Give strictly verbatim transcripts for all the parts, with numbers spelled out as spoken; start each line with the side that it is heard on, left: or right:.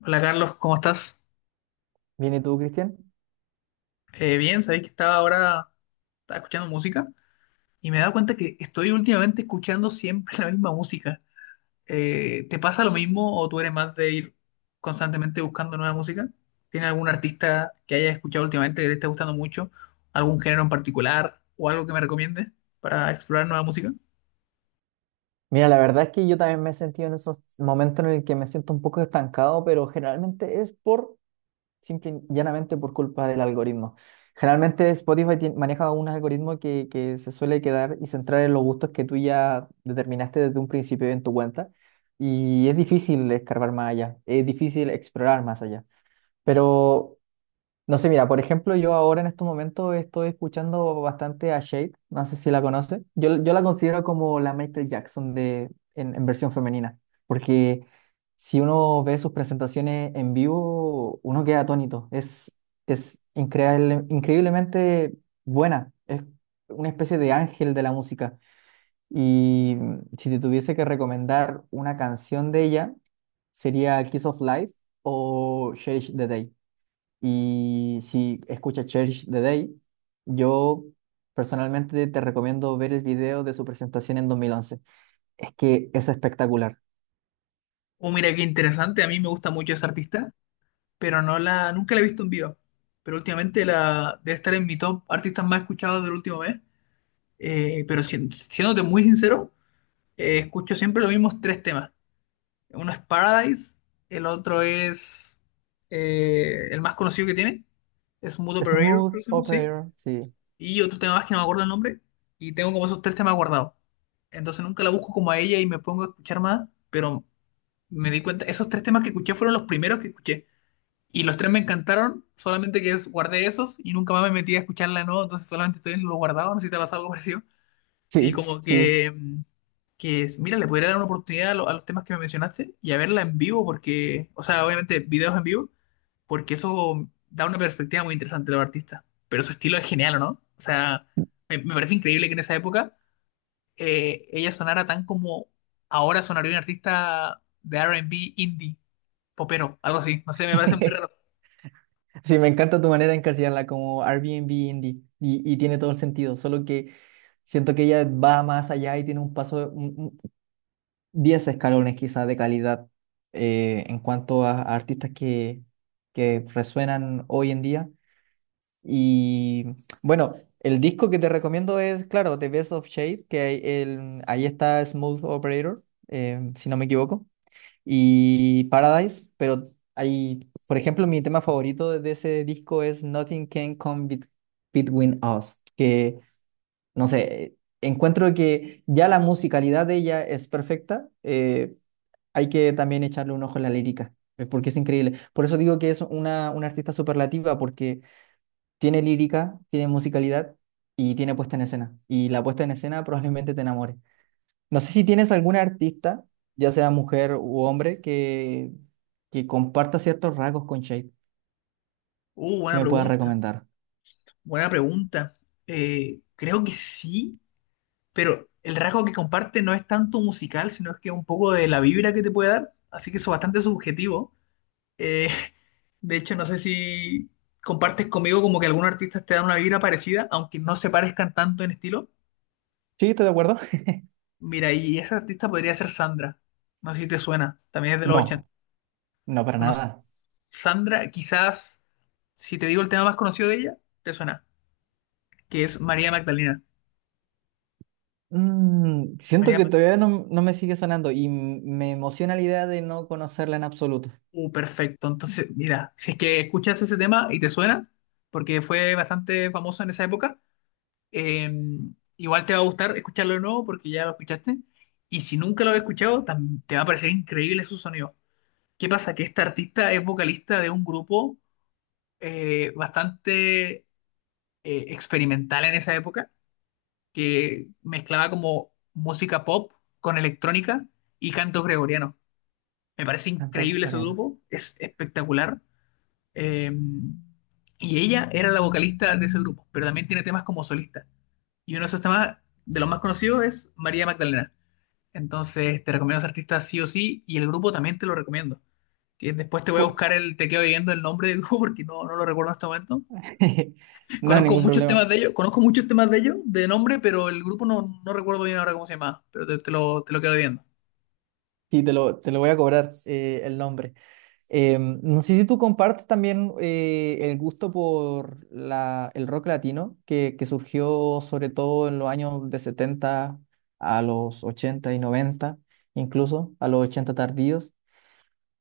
left: Hola Carlos, ¿cómo estás?
right: Bien, ¿y tú, Cristian?
left: Eh, bien, sabéis que estaba ahora estaba escuchando música y me he dado cuenta que estoy últimamente escuchando siempre la misma música. Eh, ¿te pasa lo mismo o tú eres más de ir constantemente buscando nueva música? ¿Tienes algún artista que hayas escuchado últimamente que te esté gustando mucho? ¿Algún género en particular o algo que me recomiendes para explorar nueva música?
right: Mira, la verdad es que yo también me he sentido en esos momentos en el que me siento un poco estancado, pero generalmente es por, simple y llanamente, por culpa del algoritmo. Generalmente Spotify tien- maneja un algoritmo que, que se suele quedar y centrar en los gustos que tú ya determinaste desde un principio en tu cuenta. Y es difícil escarbar más allá, es difícil explorar más allá. Pero no sé, mira, por ejemplo, yo ahora en estos momentos estoy escuchando bastante a Shade, no sé si la conoces. Yo, yo la considero como la Michael Jackson de, en, en versión femenina, porque si uno ve sus presentaciones en vivo, uno queda atónito. Es, es increíble, increíblemente buena, es una especie de ángel de la música. Y mm, si te tuviese que recomendar una canción de ella, sería Kiss of Life o Cherish the Day. Y si escuchas Cherish the Day, yo personalmente te recomiendo ver el video de su presentación en dos mil once. Es que es espectacular.
left: Oh, mira qué interesante, a mí me gusta mucho ese artista, pero no la, nunca la he visto en vivo. Pero últimamente la, debe estar en mi top artistas más escuchados del último mes. Eh, pero si- siéndote muy sincero, eh, escucho siempre los mismos tres temas. Uno es Paradise, el otro es eh, el más conocido que tiene, es Mood Operator,
right: Smooth
left: creo que se llama, sí.
right: Operator, sí.
left: Y otro tema más que no me acuerdo el nombre. Y tengo como esos tres temas guardados. Entonces nunca la busco como a ella y me pongo a escuchar más, pero me di cuenta, esos tres temas que escuché fueron los primeros que escuché. Y los tres me encantaron, solamente que es- guardé esos y nunca más me metí a escucharla, ¿no? Entonces solamente estoy en lo guardado, no sé si te ha pasado algo parecido. Y
right: Sí,
left: como
right: sí.
left: que, mm, que mira, le podría dar una oportunidad a, lo- a los temas que me mencionaste y a verla en vivo, porque, o sea, obviamente videos en vivo, porque eso da una perspectiva muy interesante de los artistas. Pero su estilo es genial, ¿no? O sea, me, me parece increíble que en esa época eh, ella sonara tan como ahora sonaría un artista de R and B indie, popero, algo así. No sé, me parece muy raro.
right: Sí, me encanta tu manera de encasillarla como Airbnb indie y, y tiene todo el sentido, solo que siento que ella va más allá y tiene un paso, un- un- diez escalones quizás de calidad eh, en cuanto a, a artistas que, que resuenan hoy en día. Y bueno, el disco que te recomiendo es, claro, The Best of Shade, que ahí el, ahí está Smooth Operator, eh, si no me equivoco, y Paradise, pero hay, por ejemplo, mi tema favorito de de ese disco es Nothing Can Come Bet- Between Us, que, no sé, encuentro que ya la musicalidad de ella es perfecta, eh, hay que también echarle un ojo a la lírica, eh, porque es increíble. Por eso digo que es una, una artista superlativa, porque tiene lírica, tiene musicalidad y tiene puesta en escena. Y la puesta en escena probablemente te enamore. No sé si tienes alguna artista, ya sea mujer u hombre, que, que comparta ciertos rasgos con Shape
left: Uh,
right: que
left: buena
right: me puedas
left: pregunta,
right: recomendar.
left: buena pregunta. Eh, creo que sí. Pero el rasgo que comparte no es tanto musical, sino es que un poco de la vibra que te puede dar, así que eso es bastante subjetivo. Eh, de hecho, no sé si compartes conmigo como que algunos artistas te dan una vibra parecida, aunque no se parezcan tanto en estilo.
right: ¿Sí? ¿Estás de acuerdo?
left: Mira, y esa artista podría ser Sandra. No sé si te suena, también es de los
right: No,
left: ochenta.
right: no para
left: No sé.
right: nada.
left: Sandra, quizás, si te digo el tema más conocido de ella, te suena, que es María Magdalena.
right: Mm, siento
left: María
right: que
left: Magdalena.
right: todavía no, no me sigue sonando y m- me emociona la idea de no conocerla en absoluto.
left: Uh, perfecto. Entonces, mira, si es que escuchas ese tema y te suena, porque fue bastante famoso en esa época, eh, igual te va a gustar escucharlo de nuevo porque ya lo escuchaste. Y si nunca lo has escuchado, tam- te va a parecer increíble su sonido. ¿Qué pasa? Que esta artista es vocalista de un grupo eh, bastante eh, experimental en esa época, que mezclaba como música pop con electrónica y cantos gregorianos. Me parece
right: Canto
left: increíble ese
right: gregoriano.
left: grupo, es espectacular. Eh, y ella era la vocalista de ese grupo, pero también tiene temas como solista. Y uno de esos temas de los más conocidos es María Magdalena. Entonces te recomiendo a ese artista sí o sí y el grupo también te lo recomiendo. Que después te voy a
right: Cu-
left: buscar el, te quedo viendo el nombre del grupo porque no, no lo recuerdo en este momento.
right: No hay
left: Conozco
right: ningún
left: muchos
right: problema.
left: temas de ellos, conozco muchos temas de ellos de nombre, pero el grupo no, no recuerdo bien ahora cómo se llamaba, pero te, te lo, te lo quedo viendo.
right: Sí, te lo, te lo voy a cobrar eh, el nombre. Eh, no sé si tú compartes también eh, el gusto por la, el rock latino, que, que surgió sobre todo en los años de setenta a los ochenta y noventa, incluso a los ochenta tardíos.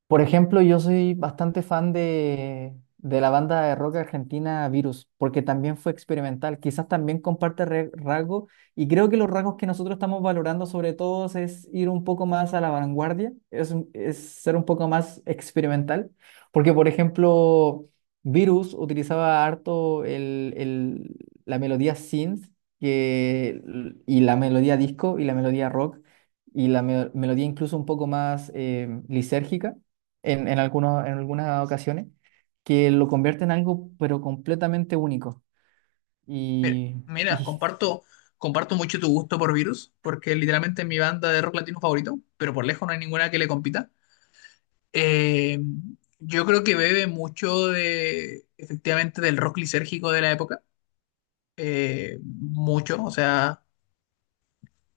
right: Por ejemplo, yo soy bastante fan de, de la banda de rock argentina Virus, porque también fue experimental. Quizás también comparte re- rasgos, y creo que los rasgos que nosotros estamos valorando sobre todo es ir un poco más a la vanguardia, es, un- es ser un poco más experimental, porque por ejemplo, Virus utilizaba harto el, el- la melodía synth que, y la melodía disco y la melodía rock y la me- melodía incluso un poco más eh, lisérgica en, en, algunos, en algunas ocasiones, que lo convierte en algo pero completamente único.
left: Mira,
right: Y,
left: mira,
right: y
left: comparto, comparto mucho tu gusto por Virus, porque literalmente es mi banda de rock latino favorito, pero por lejos no hay ninguna que le compita. Eh, yo creo que bebe mucho de, efectivamente, del rock lisérgico de la época, eh, mucho, o sea,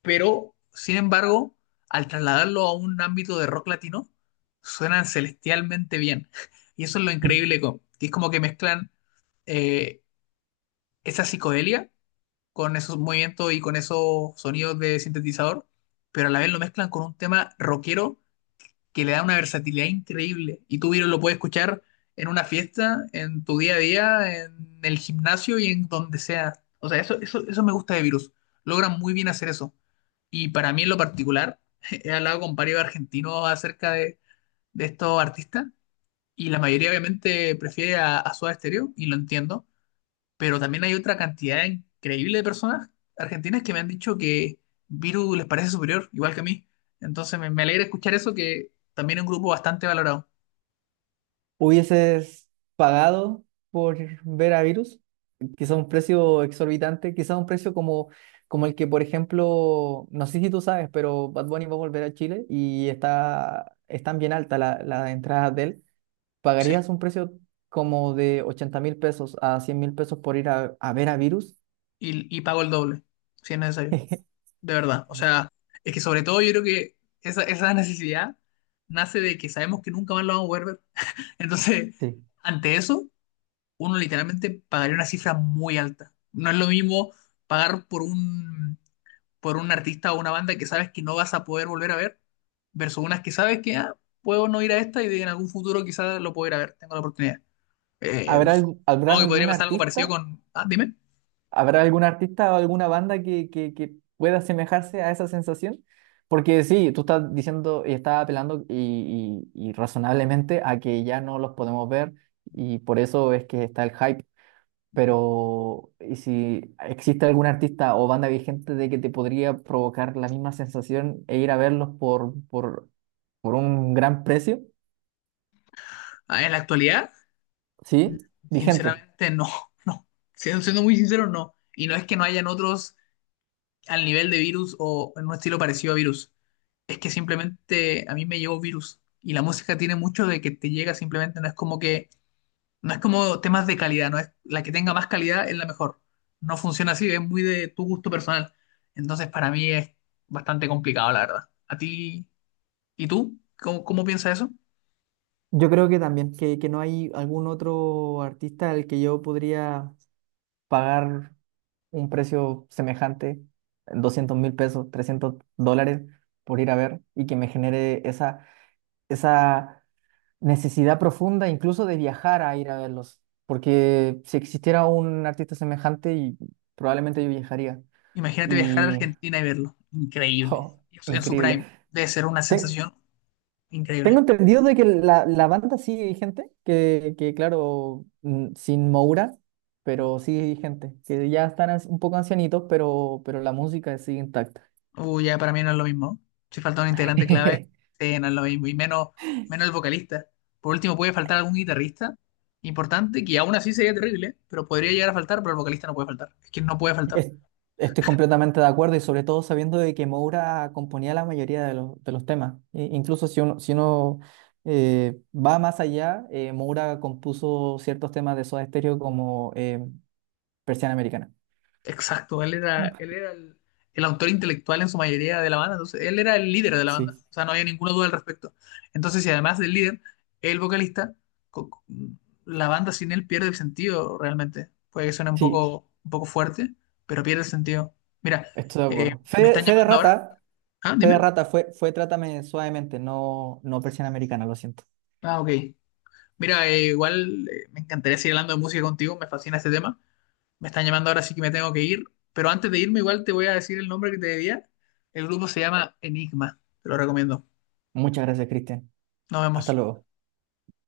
left: pero sin embargo, al trasladarlo a un ámbito de rock latino, suenan celestialmente bien. Y eso es lo increíble, co- que es como que mezclan eh, esa psicodelia con esos movimientos y con esos sonidos de sintetizador, pero a la vez lo mezclan con un tema rockero que le da una versatilidad increíble. Y tú, Viro, lo puedes escuchar en una fiesta, en tu día a día, en el gimnasio y en donde sea. O sea, eso, eso, eso me gusta de Virus. Logran muy bien hacer eso. Y para mí en lo particular, he hablado con varios argentinos acerca de, de estos artistas y la mayoría obviamente prefiere a, a Soda Stereo y lo entiendo, pero también hay otra cantidad increíble de personas argentinas que me han dicho que Viru les parece superior, igual que a mí. Entonces me, me alegra escuchar eso, que también es un grupo bastante valorado.
right: hubieses pagado por ver a Virus, quizá un precio exorbitante, quizá un precio como, como el que, por ejemplo, no sé si tú sabes, pero Bad Bunny va a volver a Chile y está, están bien altas la- las entradas de él.
left: Sí.
right: ¿Pagarías un precio como de ochenta mil pesos a cien mil pesos por ir a, a ver a Virus?
left: Y, y pago el doble, si es necesario. De verdad. O sea, es que sobre todo yo creo que esa, esa necesidad nace de que sabemos que nunca más lo vamos a poder ver. Entonces,
right: Sí.
left: ante eso, uno literalmente pagaría una cifra muy alta. No es lo mismo pagar por un por un artista o una banda que sabes que no vas a poder volver a ver, versus unas que sabes que ah, puedo no ir a esta y de- en algún futuro quizás lo puedo ir a ver, tengo la oportunidad. Eh,
right: ¿Habrá, algu-
left: Supongo
right: habrán
left: que podría
right: algún
left: pasar algo
right: artista?
left: parecido con... Ah, dime.
right: ¿Habrá algún artista o alguna banda que, que, que pueda asemejarse a esa sensación? Porque sí, tú estás diciendo y estás apelando y, y- y razonablemente a que ya no los podemos ver y por eso es que está el hype. Pero, ¿y si existe algún artista o banda vigente de que te podría provocar la misma sensación e ir a verlos por, por, por un gran precio?
left: Ah, en la actualidad,
right: ¿Sí? Vigente.
left: sinceramente no, no. Siendo, siendo muy sincero, no. Y no es que no hayan otros al nivel de Virus o en un estilo parecido a Virus. Es que simplemente a mí me llegó Virus. Y la música tiene mucho de que te llega simplemente, no es como que no es como temas de calidad, no es la que tenga más calidad es la mejor. No funciona así, es muy de tu gusto personal. Entonces, para mí es bastante complicado, la verdad. ¿A ti y tú? ¿Cómo, cómo piensas eso?
right: Yo creo que también, que, que no hay algún otro artista al que yo podría pagar un precio semejante, doscientos mil pesos, trescientos dólares por ir a ver y que me genere esa, esa necesidad profunda incluso de viajar a ir a verlos. Porque si existiera un artista semejante, y probablemente yo viajaría.
left: Imagínate viajar a
right: Y,
left: Argentina y verlo. Increíble.
right: oh,
left: En su
right: increíble.
left: prime. Debe ser una
right: Te-
left: sensación
right: Tengo
left: increíble.
right: entendido de que la, la banda sigue vigente, que, que claro, mm, sin Moura, pero sigue vigente, que ya están as- un poco ancianitos, pero, pero la música sigue intacta.
left: Uy, ya para mí no es lo mismo. Si falta un integrante clave, sí, no es lo mismo. Y menos, menos el vocalista. Por último, puede faltar algún guitarrista importante, que aún así sería terrible, ¿eh? Pero podría llegar a faltar, pero el vocalista no puede faltar. Es que no puede faltar.
right: Es- Estoy completamente de acuerdo y sobre todo sabiendo de que Moura componía la mayoría de los, de los temas. E- incluso si uno, si uno eh, va más allá, eh, Moura compuso ciertos temas de Soda Stereo como eh, Persiana Americana.
left: Exacto, él era, él era el, el autor intelectual en su mayoría de la banda, entonces él era el líder de la banda,
right: Sí,
left: o sea, no había ninguna duda al respecto. Entonces, si además del líder, el vocalista, co- co- la banda sin él pierde el sentido realmente. Puede que suene un
right: sí,
left: poco, un poco fuerte, pero pierde el sentido. Mira,
right: estoy de
left: eh,
right: acuerdo.
left: me
right: Fe,
left: están
right: Fe de
left: llamando ahora.
right: Rata.
left: Ah,
right: Fe de
left: dime.
right: rata fue, fue Trátame suavemente, no, no versión americana, lo siento.
left: Ah, ok. Mira, eh, igual eh, me encantaría seguir hablando de música contigo, me fascina este tema. Me están llamando ahora, sí que me tengo que ir. Pero antes de irme, igual te voy a decir el nombre que te debía. El grupo se llama Enigma. Te lo recomiendo.
right: Muchas gracias, Cristian.
left: Nos
right: Hasta
left: vemos.
right: luego.